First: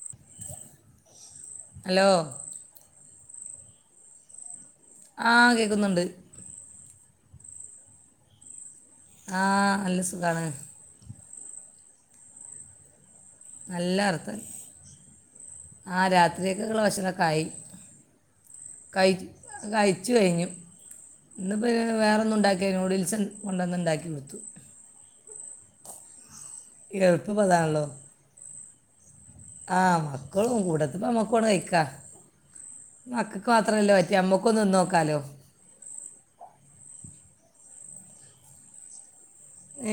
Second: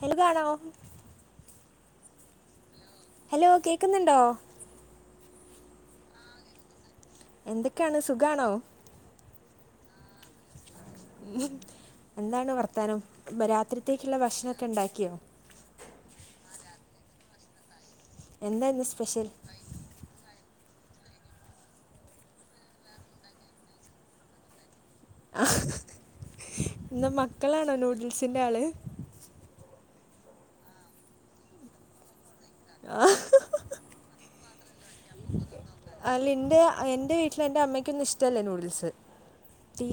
അയിലി കാണാവോ? Hello? Hello കേക്ക്ന്ന്ണ്ടോ? ആഹ് കേക്കുന്ന്ണ്ട്. എന്തൊക്ക്യാണ് സുഖാണോ? ആഹ് നല്ല സുഖാണ് ഉം എന്താണ് വർത്താനം നല്ല രാത്രിത്തേക്കുള്ള വർത്താനം ഭക്ഷണംക്കെ ഉണ്ടാക്കിയോ ആ രാത്രിയക്കെളള ഭഷനോക്കേയി എന്താ ഇന്ന് കയി സ്പെഷ്യൽ കയി ച്ച് കഴിഞ്ഞു ഇന്ന്പ്പോം വേറെ ഒന്നും ഉണ്ടാക്കിയ യൂഡിൽസും കൊണ്ടൊന്ന ഉണ്ടാക്കി കൊടുത്തു ആഹ് ഇന്ന് എളുപ്പം മക്കളാണോ അതാണല്ലോ നൂഡിൽസിന്റെ ആള് ആ മക്കളും കൂടെത്തിപ്പ ഇമ്മക്കും അങ്ങട്ട് കഴിക്കാ ആ. മ മാത്രമല്ലോറ്റ അമ്മക്കൊ ഒന്ന് നോക്കാം അല്ല എന്റെ എന്റെ വീട്ടില് എന്റെ അമ്മക്കൊന്നും ഇഷ്ടല്ലേ നൂഡിൽസ്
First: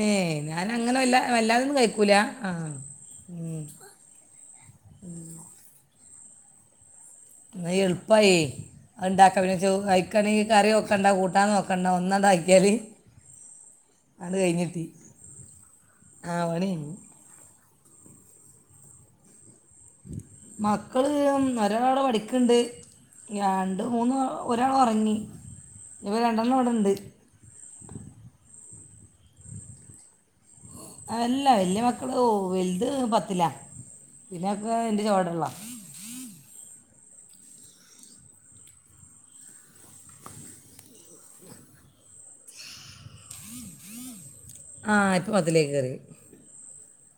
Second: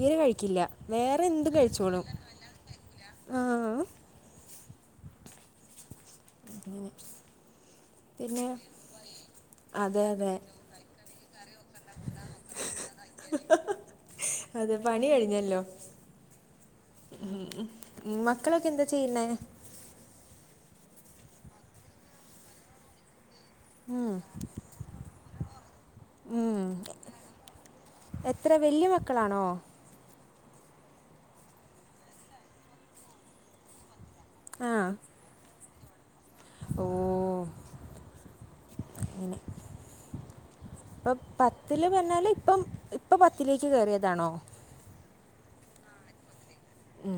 ഏ കഴിക്കില്ല ഞാൻ അങ്ങനെ വല്ല വേറെ എന്ത് വല്ലാതൊന്നും കഴിച്ചോണു കഴിക്കൂല ആ ഉം. അങ്ങനെ ന എളുപ്പമായി പിന്നെ അത്ണ്ടാക്കാ പിന്നെ അതെ അതെ കഴക്കണെങ്കിൽ കറിയൊക്കെ ഇണ്ടാക്ക കൂട്ടാന്ന് നോക്ക കണ്ട ഒന്നാത ആയിക്കാലി അതെ പണ കഴിഞ്ഞല്ലോ ആ പണി കഴിഞ്ഞു ഉം മക്കളൊക്കെ എന്താ ചെയ്യുന്നേ മക്കള് ഒരാള് പഠിക്കണ്ട് രണ്ട് മൂന്ന് ഒരാൾ ഉറങ്ങി ഇപ്പൾ രണ്ടെണ്ണം ഇവിടെണ്ട് എത്ര വല്യയ മക്കളാണോ അല്ല വലിയ മക്കള് വലുത് പത്തില പിന്നെക്കെ എന്റെ ചുവടെ ഉള്ളാ ഓഹ് ഉം ഇപ്പൊ പത്തില്ല് പഞ്ഞാല് ഇപ്പ ഇപ്പൊ പത്തിലേക്ക് കയറിയതാണോ ആഹ് ആത് പത്തിലേക്ക് കറിയ ഉം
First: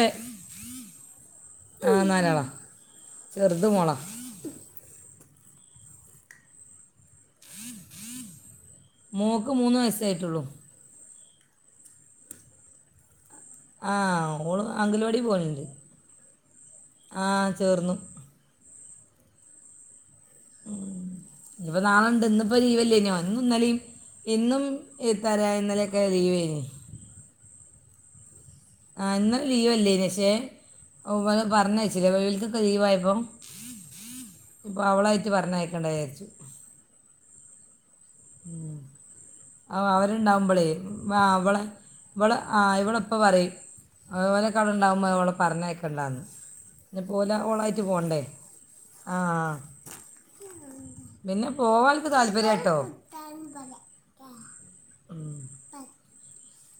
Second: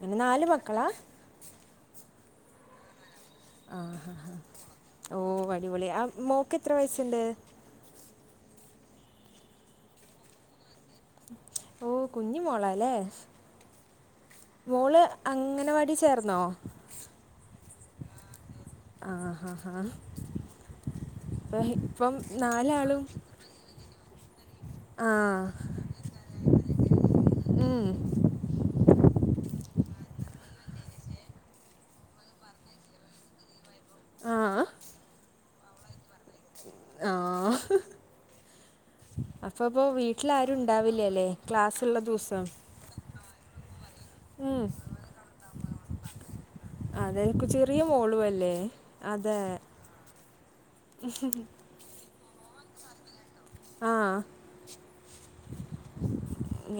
ങ്ങനെ നാല് മക്കളാ ആ നാലാളാ ചെറുത് മോളാ ആഹ് ഓ ഹ് അടിപൊളി ആ മോക്ക് എത്ര വയസ്സുണ്ട് മോക്ക് മൂന്ന് വയസ്സായിട്ടുള്ളൂ ഓഹ് കുഞ്ഞി മോളല്ലേ ആ ഓള് മോള് അംഗൻവാടി പോകുന്നുണ്ട് അങ്ങനവാടി ചേർന്നോ ആ ചേർന്നു ആ ഹാ ഹാ ഉം ഇപ്പം ഇപ്പ ഇപ്പം നാളുണ്ട് ഇന്നിപ്പോ രീവല് നാലാളും ന്നോ വന്നു ഇന്നലും ഇന്നും ആ എത്താര ഇ ന്നലെയൊക്കെ അറിയുവേന് ഉം ആ ഇന്നലെ ലീവല്ലേ ശേ ഓവ പറഞ്ഞ വെച്ചില്ലേ വെിലത്തൊക്കെ ലീവായപ്പൊ ആ ഇപ്പൊ അവളായിട്ട് പറഞ്ഞയക്കേണ്ട വിചാരിച്ചു ആഹ് ഉം അപ്പോൾ ഇപ്പോൾ ആഹ് വീട്ടിലാരും അവരുണ്ടാവുമ്പോളേ ഉണ്ടാവില്ല ആ അല്ലേ അവളെ ക്ലാസ്സുള്ള ഇവള ദിവസം ആ് ഇവള ഇപ്പ പറയും ഉം. അപോനേക്കാള ഉണ്ടാവുമ്പോ അ അവവിടെ പറഞ്ഞതൊക്കെണ്ടാന്ന് ഇഞ്ഞ് അതെ പോല കു- ചെറിയ ഓളായിട്ട് പോകണ്ടേ മോളും അല്ലേ അതെ ആഹ് പിന്നെ പോവാന് ഓല്ക്ക് താല്പര്യാട്ടൊ ആഹാ ഉം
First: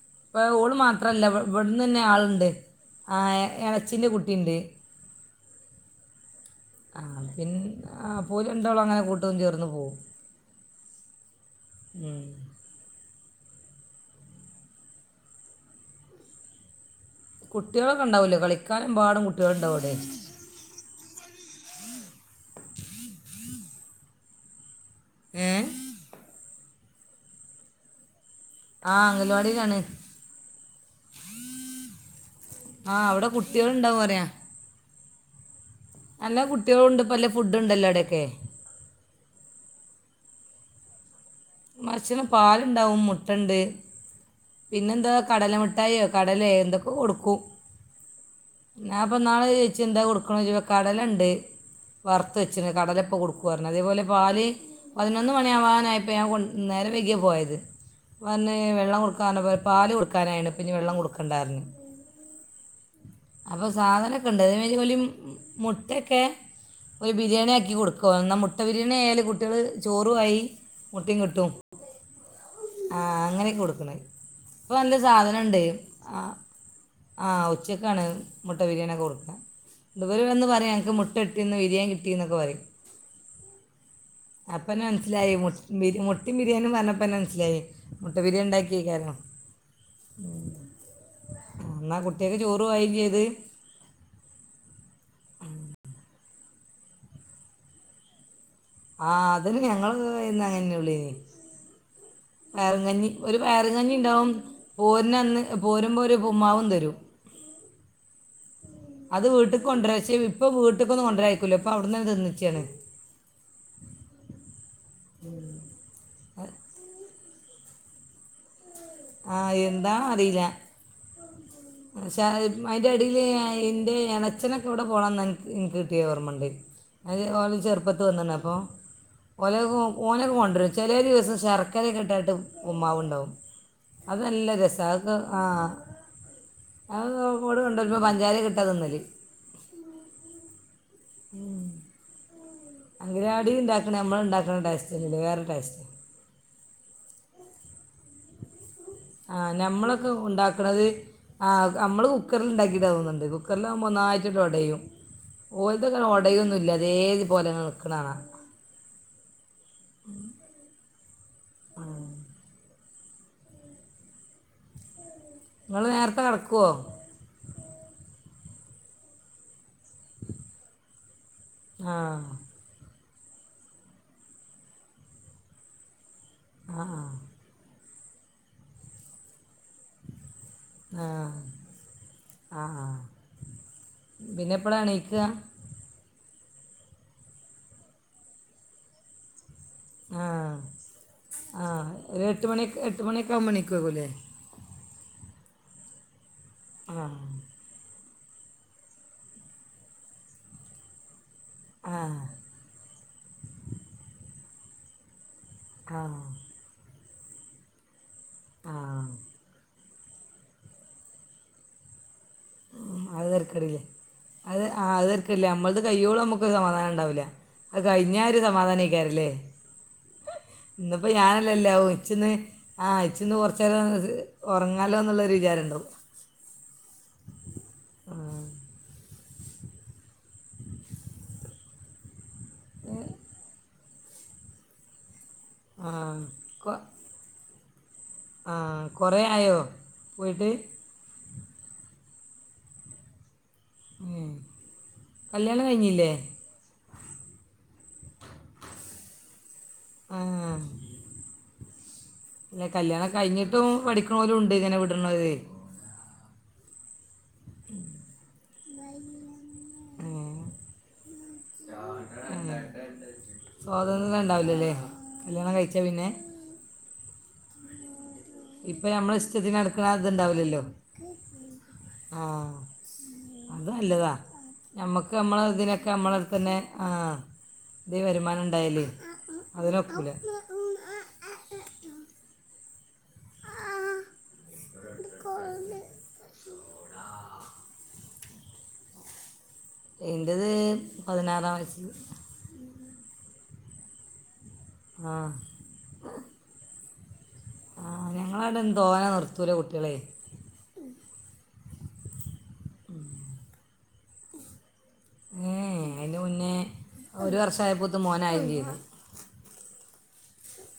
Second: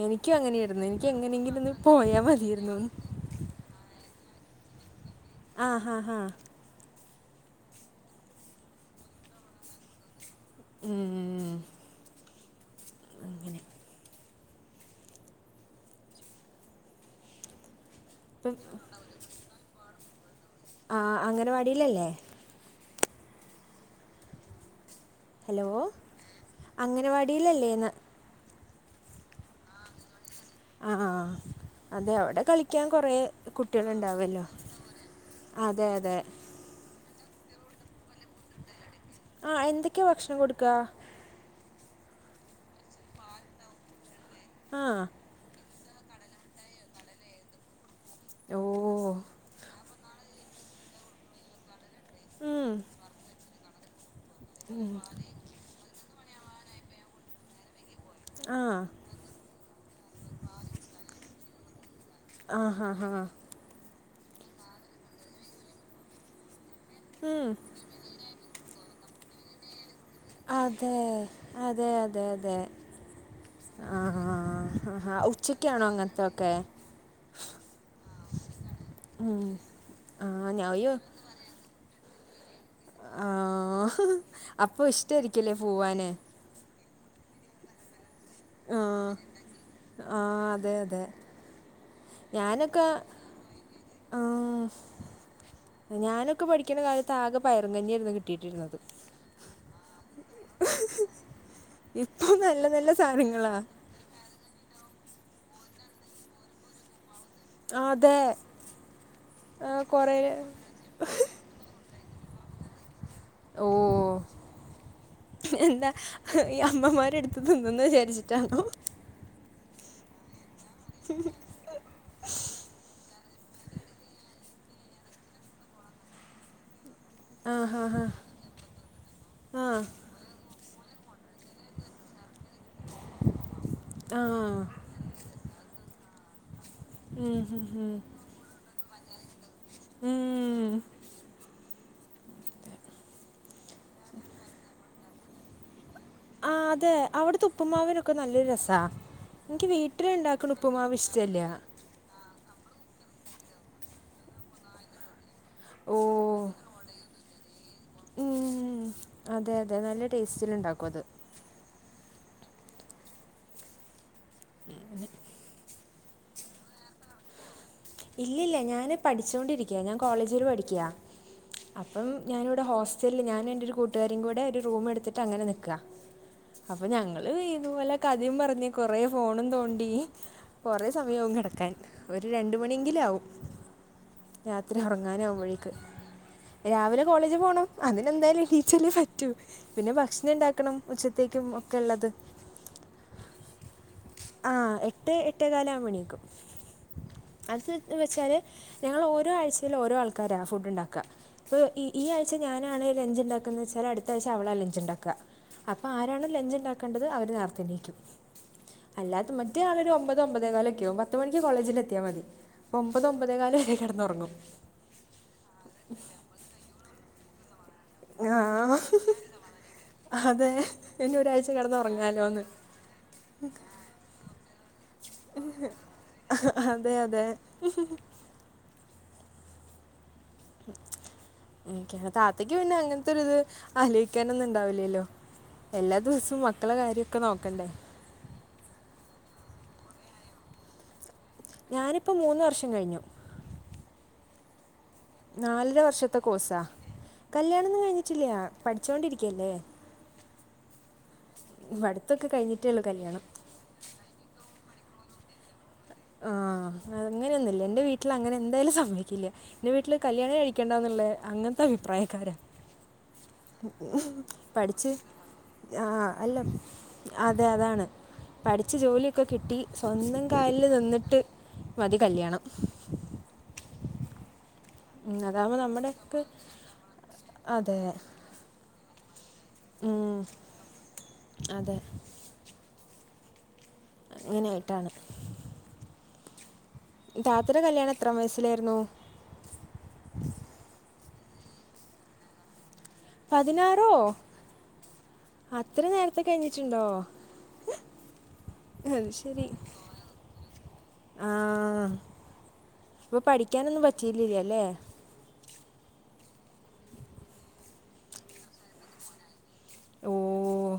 എനിക്കും ഇപ്പ ഓള് അങ്ങനെയായിരുന്നു എനിക്ക് മാത്രല്ല എങ്ങനെങ്കിലും ഒന്ന് പോയാ മതിരുന്നുന്ന് ആഹ് എളച്ചിൻ്റെ കുട്ടിയുണ്ട് ആഹ് ആഹ് ആ പിന്നെ അപ്പൊ ഓല് രണ്ടാളും അങ്ങനെ കൂട്ടത്ത് ചേർന്ന് പോവും ഉം അങ്ങെനെ കുട്ടികൾക്ക ഉണ്ടാവൂല്ലേ ഇപ്പം കളിക്കാനൻെമ്പാടും കുട്ടികൾണ്ടാവുംവിടെ ആഹ് അംഗനവാടിയിലല്ലേ ഏ ഹലോ, അംഗനവാടിയിലല്ലേന്ന്. ആഹ് അംഗൽവാടിയിലാണ്. ആഹ് അതെ അവിടെ കളിക്കാൻ ആ കൊറേ അവിടെ കുട്ടികൾ കുട്ടികളുണ്ടാവും പറയാ ഉണ്ടാവോലോ. അതെ, അതെ, എല്ലാം കുട്ടികളുണ്ട് ഇപ്പോ നല്ല ഫുഡ് ഉണ്ടല്ലോ അവിടെയൊക്കെ. ആഹ് എന്തൊക്കെയാ ഭക്ഷണം കൊടുക്ക. മച്ച്‌ല് പാലുണ്ടാവും മുട്ടുണ്ട്. ആ പിന്നെന്താ കടലമിട്ടയോ, കടലേ എന്തൊക്കോ കൊടുക്കും. ഓ ഞാപ്പോ ഇന്നാള് ചോയിച്ച്, എന്താ കൊടുക്കുണ് കടലാണ്ട്. വറുത്ത് വെച്ചിന് ഉം, കടല ഇപ്പോ കൊടുക്കു പറഞ്ഞ്, അതേപോലെ പാല് പതിനൊന്ന് മണിയാവാനായി ഇപ്പോ ഞാൻ കൊണ്ട് നേരം വൈകിയാ പോയത് വന്ന് ആ വെള്ളം കൊടുക്ക പറഞ്ഞപ്പോ പാല് കൊട് കൊടുക്കാനായിന് ഇപ്പോ ഇനി വെള്ളം കൊടുക്കണ്ട പറഞ്ഞ് ആഹ്, ആഹ് ആഹ് അപ്പൊ സാധനയൊക്കെയുണ്ട് അതേ മാരി മുട്ടൊക്കെ. ഒരു, ഉം, ബിരിയാണി ആക്കി കൊടുക്കോ എന്നാ മുട്ട ബിരിയാണി ആയാല് കുട്ടികള് ചെറുവായി അതെ മുട്ടിം കിട്ടും. അതെ അതെ അതെ ആ അങ്ങനെ കൊടുക്കണേ ആ ആ ഇപ്പോ ആ നല്ല ആ സാധനം ഉണ്ടേ ഉച്ചയ്ക്കാണോ ആ അങ്ങനത്തെ ഒക്കെ ആ ഉച്ച ക്കാണ് മുട്ട ബിരിയാണിക്കെ കൊടുക്കും ഉം. ഇവര് ആ വന്ന് ഞാൻ പറയും അയ്യോ ഞങ്ങക്ക് മുട്ട കിട്ടിന്ന് ബിരിയാൺ കിട്ടി ന്നൊക്ക പറിം ആ അപ്പനാ അപ്പോൾ മനസിലായിരി ഇഷ്ടമായിരിക്കില്ലേ പോവാൻ [unintelligible] [unintelligible] ബിരിയാണി പറഞ്ഞപ്പനെ മനസ്സിലായി മുട്ട ബിരിയാണി ആ ഉണ്ടാക്കിക്കാരോ ആഹ്‌ ആ അതെ അതെ അന്നാ കു ഞാനൊക്കെ ആഹ് ഞാനാക്കെ പഠിക്കുന്ന കാലത്ത് ആകെ പയറും കഞ്ഞിയാരുന്നു കിട്ടിയിട്ടിരുന്നത് ആഹ് അതിന് ഞങ്ങളും [unintelligible] എന്നും അങ്ങനൊള്ളെ ഇപ്പോൾ നല്ല പയറും നല്ല കഞ്ഞി ഒരു സാധനങ്ങളാ പയറും കഞ്ഞി ണ്ടാവും പോരനന്ന് പോരുമ്പോ ഒരു ഉപ്പുമാവും തരും ആതെ അത് വീട്ടി കൊണ്ടരാച്ചേ ഇപ്പോ വീട്ടിക്ക് കൊന്നും കൊണ്ടരായിക്കൂല ഇപ്പോ അവടെന്നെ നിതിന്നിച്ചാണ് ഓഹ് എന്താ ഈ അമ്മമാരെടുത്ത് തിന്നന്ന് വിചാരിച്ചിട്ടാണോ ആഹ് എന്താണ് അറിലാ പി [unintelligible] ഷേ അയിന്റെ അടിയില് എന്റെ എണച്ചഛനൊക്കെ ഇവടെ പോണന്ന് എൻക്ക് കിട്ടിയത് ഓർമ്മണ്ട് അത് ഓല ആ ഹാ ചെറുപ്പത്ത് ഹാ വന്നണ് അപ്പോ ഓലെ ആ ഓനൊക്കെ കൊണ്ടുവരും ചെലെ ദിവസം ശർക്ക കക്കറിക്കെട്ടായിട്ട് ഉമ്മാവ് ഉണ്ടാവും അത് ആ നല്ല രസാ അതൊക്കെ ആഹ്‌ അത് ആഹ്‌ ഉം, ഉം, കൂടെ [unintelligible] ഉം. പ്പോ പഞ്ചാരക്കെ ഇട്ട തിന്നല് ഉം ഉം അങ്കലവാടി ഇണ്ടാക്കണേ നമ്മള് ഇണ്ടാക്കണ ടേസ്റ്റ് അല്ലല്ലല്ലോ വേറെ ടേസ്റ്റാ ആഹ് അതെ അവിടുത്ത ഉപ്പ്മാവനൊക്കെ നല്ലൊരു രസാ ആ എനിക്ക് വീട്ടിലിണ്ടാക്കണ ഉപ്പുമാവ് ഇഷ്ടല്ല്യ നമ്മള് കുക്കറിൽ ഇണ്ടാക്കിട്ടാന്ന് തോന്നോണ്ട് കുക്കറിലാമ്പോ ഒന്നായിട്ടിട്ട് ഒടയും ഓലുക്ക് ഓ ഒന്നും ഒടയൊന്നുല്ല, അതേ പോലെ നിൽക്കുന്നത് കാണാം. ഉം അതെ അതെ നല്ല ടേസ്റ്റിലിണ്ടാക്കും അത് ആഹ് [unintelligible] ഇങ്ങള് നേരത്തെ കെടക്കുവോ ഇല്ലില്ല ഞാന് പഠിച്ചൊണ്ടിരിക്കയാ ഞാൻ കോളേജില് പഠിക്കയാ ആ അപ്പം ഞാനവ ഹോസ്റ്റൽ ഞാനും എന്റെ ഒരു കൂട്ടുകാരും കൂടെ ഒരു റൂം എടുത്തിട്ട് അങ്ങനെ നിക്കാ അപ്പ ആ ഞങ്ങള് ഇതുപോലെ കഥയും പറഞ്ഞ് കൊറേ ഫോണും തോണ്ടി കൊറേ ആ സമയവും കെടക്കാൻ ഒരു രണ്ട് ആ ആ ണെങ്കിലാകും പിന്നെ രാത്രി എപ്പോഴാണ് എണീക്കുക ഉറങ്ങാനകുമ്പോഴേക്ക് രാവിലെ കോളേജ് പോണം അതിനെന്തായാലും എണീച്ചല്ലേപറ്റൂ. പിന്നെ ആ ഭക്ഷണണ്ടാക്കണം ഉച്ചത്തേക്കും ആ ഒക്കെള്ളത് ഒരു എട്ട് മണി എട്ട് മണിയൊക്കെ ആകുമ്പോൾ എണീക്കുമാകുമല്ലേ ആഹ് എട്ട് എട്ടേ കലാവുമ്പോ എണീക്കും. ആഹ് അത് വെച്ചാൽ ഞങ്ങൾ ഓരോ ആഴ്ചയിൽ ഓരോ ആൾക്കാരാ ഫുഡ് ഉണ്ടാക്ക. ഇപ്പോ ഇ ആ ഈ ആഴ്ച ഞാനാണ് ലഞ്ച്ണ്ടാക്കുന്ന് വെച്ചാല് അടുത്ത ആഴ്ച അവളാ ലഞ്ച്ണ്ടാക്ക അപ്പൊ ആ ആരാണ് ലഞ്ച്ണ്ടാക്കേണ്ടത് അവര് നേർത്തെ എണീക്കും ആ അല്ലാത്ത മറ്റേ ആളൊരു ഒമ്പത് ഒമ്പതെകാലൊക്കെയാവും പത്ത് മണിക്ക് കോളേജില് എത്തിയാ മതി. അപ്പോൾ ഒമ്പത് അത് ഒമ്പതേകാലം വരെ തരക്കടില്ല കിടന്നുറങ്ങും അത് ആ അത് തര്ക്കടില്ല നമ്മൾത് കയ്യോളം നമ്മക്ക് സമാധാനണ്ടാവുല അത് കഴിഞ്ഞ ഒരു ആ സമാധാനെയ് ക്കാരല്ലേ അതെ ഇന്നിപ്പോ ഇനി ഒരാഴ്ച ഞാനല്ലല്ലോ കിടന്ന് ഇച്ചിന്ന് ഉറങ്ങാലോന്ന് ആഹ് ഇച്ചിന്ന് കുറച്ചേരം ഉറങ്ങാലോ ന്നൊള്ളൊരുവിചാര ണ്ടാവോ. അതെ അതെ ആ താത്തക്ക് പിന്നെ അങ്ങൻത്തെരുത് ആലോയിക്കാനൊന്നുണ്ടാവില്ലല്ലോ ആ എല്ലാ ദിവസവും മക്കളെ കാര്യക്കെ നോക്കണ്ടേ.. ആഹ് കുറേ ആയോ പോയിട്ട് ഞാനിപ്പോം മൂന്ന് വർഷം കഴിഞ്ഞു. ഉം. കല്യാണം നാലര കഴിഞ്ഞില്ലേ വർഷത്തെ കോഴ്സാ കല്യാണംന്ന് കഴിഞ്ഞിട്ടില്ല്യാ പഠിച്ചോണ്ടിരിക്കല്ലേ. ആ പടുത്തൊക്കെ കഴിഞ്ഞിട്ടേള്ളൂ കല്യാണം. റ്റവും പഠിക്കണൊലുണ്ട് ഇങ്ങനെ വിടുന്നത്. ആഹ് അങ്ങനെയൊന്നുല്ല എന്റെ വീട്ടിൽ അങ്ങനെ എന്തായാലും സംഭവിക്കില്ല. ന്റെ വീട്ടില് ഏ, കല്യാണെ കഴിക്കേണ്ടാ ന്നുള്ളേ അങ്ങനത്തെ അഭിപ്രായക്കാരാ. സ്വാതന്ത്ര്യം ഉണ്ടാവില്ലല്ലേ പഠിച്ച് കല്യാണം കഴിച്ച പിന്നെ ആഹ് അല്ല അതെ അതാണ്. പഠിച്ച് ഇപ്പൊ നമ്മള ജോലിയൊക്കെ ഇഷ്ടത്തിന് കിട്ടി നടക്കണ സ്വന്തം ഇത്ണ്ടാവില്ലല്ലോ കാലിൽ നിന്നിട്ട് മതി കല്യാണം. ആഹ് അത് നല്ലതാ നമ്മുക്ക് അതാകുമ്പോൾ നമ്മളതിനൊക്കെ നമ്മള് നമ്മുടെയൊക്കെ തന്നെ ആ അതെ ഇത് വരുമാനം ഉണ്ടായല്. ഉം അതെ. അങ്ങനെയായിട്ടാണ് ത്താതെടെ കല്യാണം എത്രാം വയസ്സിലായിരുന്നു. എന്റത് പതിനാറാം വയസ്. പതിനാറോ ആ അത്ര നേരത്തെ കഴിഞ്ഞിട്ടുണ്ടോ. ആഹ് ഞങ്ങളവ്ടെന്നും തോനെ നിർത്തൂല കുട്ടിഴളെ ആഹ് ഇപ്പൊ പഠിക്കാനൊന്നും പറ്റിട്ടില്ലല്ലേ ഏഹ് അതിന്റെ മുന്നേ ഒരു വർഷയപ്പോത്തുംമോനായും ചെയ്തു. ഓഹ്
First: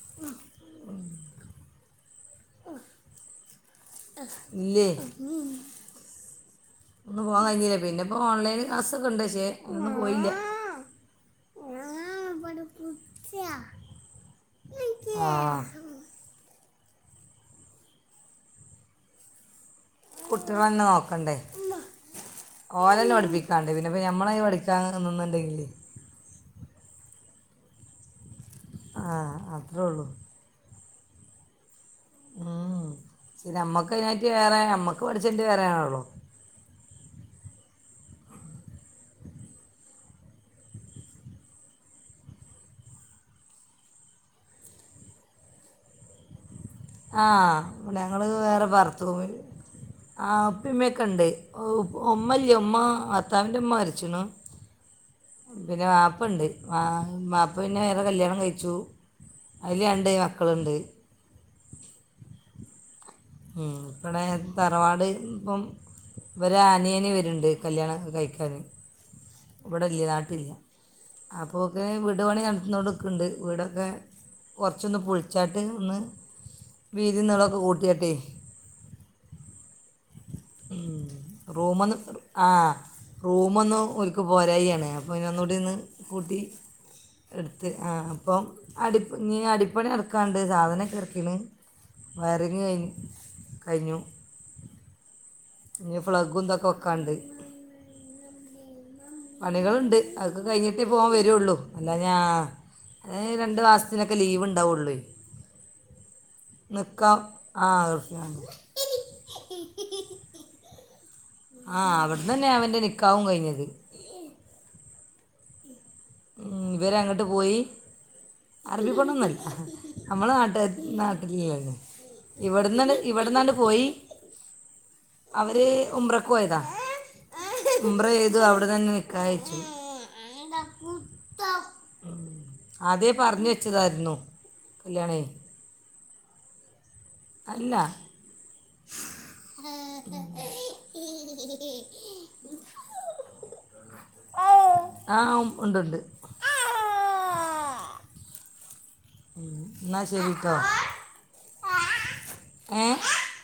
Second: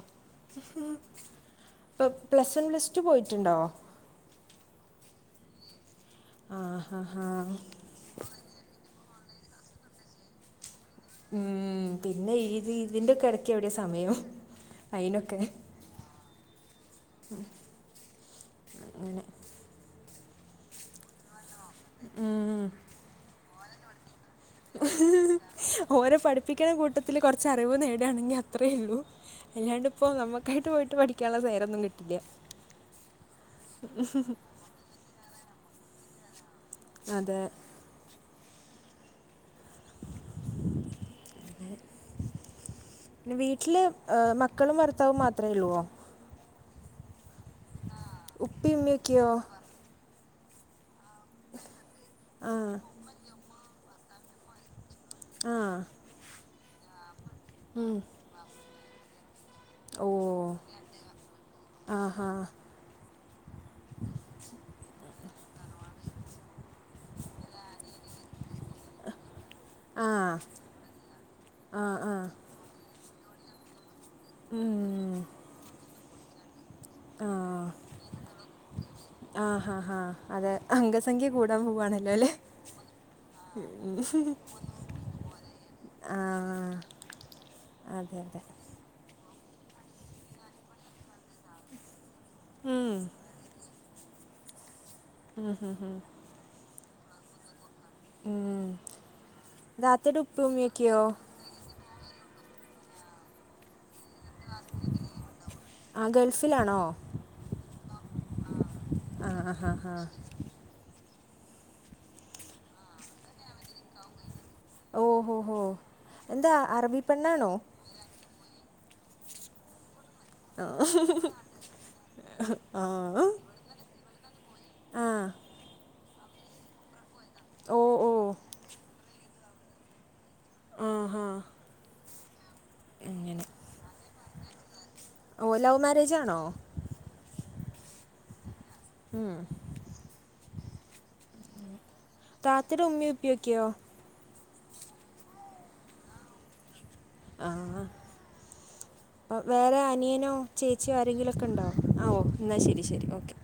ഇപ്പ പ്ലസ് വൺ പ്ലസ് ടു പോയിട്ടുണ്ടോ.. ഇല്ലേ ആ ഹാ ഒന്ന് ഹാ പോകാൻകഴിഞ്ഞില്ല പിന്നെ.. ഇപ്പൊ ഓൺലൈന് ക്ലാസ്സോക്കെണ്ട് പക്ഷേ ഒന്നും പോയില്ല ഉം ഞാൻ പിന്നെ ഇവിടെ ഇത് ഇതിന്റെക്കെ ഇടക്ക് കുത്തിയാ എവിടെയ സമയം എനിക്ക് ആ അയിനൊക്കെ ഉം അങ്ങനെ കുട്ടികളന്നെ നോക്കണ്ടേ ഓലന്നെ പഠിപ്പിക്കാണ്ട് പിന്നെപ്പ ഞമ്മളെ പഠി.. ചാറ് ഇമ്മമ്മാൻ്റെ കയ്യില് ഓര പഠിപ്പിക്കുന്ന കൂട്ടത്തിൽ കുറച്ച് അറിവ് നേടുകയാണെങ്കിൽ അത്രേ ഉള്ളൂ ആ അത്രേ ഉള്ളൂ അല്ലാണ്ട്പ്പോ നമുക്ക്.. ക്കെയിട്ട് പോയിട്ട്പഠിക്കാള്ള നേരോന്നും കിട്ട ഉം ശരി നമ്മക്കതിനായിട്ട് വേറെ നമ്മക്ക് പഠിച്ചണ്ടെവേറെ ആണല്ലോ. അതെ. ഏ.. നെ വീട്ടില് ഏഹ് മക്കളുംഭർത്താവും മാത്രമേള്ളുവോ.. ആഹ് ഞങ്ങള് വേറെ ഉപ്പി പർത്തു പോയ്. ഉമ്മയൊക്കെയോ ആഹ് ഉപ്പിമ്മയൊക്കെണ്ട് ഉമ്മല്ല ആ ഉമ്മ ഭർത്താവിന്റെമ്മ മരിച്ചിണു. ആ പിന്നെ വാപ്പണ്ട് വാപ്പ പിന്നെ ഉം. വേറെ കല്യാണം കഴിച്ചു. അയ്ലണ്ട് മക്കള്ണ്ട്. ആഹ് ഹാ ഉം വിടേ തറവാട് ഇപ്പം ഇവരെ ആനിയന് വരുണ്ട് കല്യാണം കഴിക്കാൻ ആ ഇവിടെല്ലനാട്ടില്ല ആ അപ്പോക്കെ ആ വിട് പണി നടത്തുന്നൊണ്ട് ണ്ട് വീടൊക്കെ കൊറച്ചൊന്ന് ഉം. പൊളിച്ചാട്ട് ഒന്ന് വീതി നിളൊക്കെ കൂട്ടിയട്ടെ ആഹ് ഹാ ഹാ അതെ ഉം. അംഗസംഖ്യ കൂടാൻ പോവാണല്ലോ അല്ലേ? റൂമ് ഒന്ന് ഓരുക്ക് പോരായ്കയാണ് അപ്പൊ ഒന്നൂടി ഒന്നു ആ കൂട്ടി എടുത്ത് ആഹ് അതെ അതെ അപ്പം അടിപ്പ നി അടിപ്പണി നടക്കാണ്ട് സാധനമൊക്കെ ഇറക്കിണ് വയറിങ്ങ് ഉം. കഴിഞ്ഞ് കഴിഞ്ഞു ഉം, ഉം, ഉം. ഇനി പ്ലഗ് ഇതോക്കെ വെക്കാണ്ട് ഉം. പണികളുണ്ട് താത്തയുടെ ഉപ്പ അതൊക്കെ കഴിഞ്ഞിട്ടേ പ്പൊ ഉമ്മയൊക്കെയോ ഓൻ വരുുള്ളൂ അല്ലാ ഞാ രണ്ട്മാസ് അതിനൊക്കെ ലീവ് ഉണ്ടാവുള്ളൂ ആ ഗൾഫിലാണോ നിക്കാ ആ [unintelligible] ആഹ് അ അഹാ ആഹ് അവിടെന്ന്ന്നെയാ അവന്റെ നിക്കാഹും കഴിഞ്ഞത്. ഓഹ് ഹൊ ഹോ എന്താ അറബി പെണ്ണാണോ? അറബിപെണ്ണോന്നല്ല നമ്മള് നാട്ട ആ നാട്ടിലെയാ ഇത്. ആ ഇവിടെന്ന് ഇവിടുന്നാണ്ട് പോയി ആ അവര് ഉമ്രയ്ക്കോയതാ. ഓ ഉമ്ര ഓ ചെയ്തു അവിടുന്നന്നെ നിക്കാഹ് കയ്ച്ചു. ആഹ് ഹാ അതെ പറഞ്ഞ അങ്ങനെ വെച്ചതായിരുന്നു കല്യാണേ ഓ ലവ് മാരേജ് ആണോ? അല്ല മ്ഹ് താത്തയുടെ ഉമ്മയും ഉപ്പയൊക്കെയോ [inaudible] ആഹ് ഉം ഉണ്ട് ഉണ്ട് ആഹ് ഹാ അ വേറെ എന്നാ അനിയനോ ശരി കേട്ടോ ചേച്ചിയോ ആരെങ്കിലുമൊക്കെ ഉണ്ടോ? ആഹ് വ ഓ എന്നാൽ ശരി ഏ ശരി ഓക്കെ.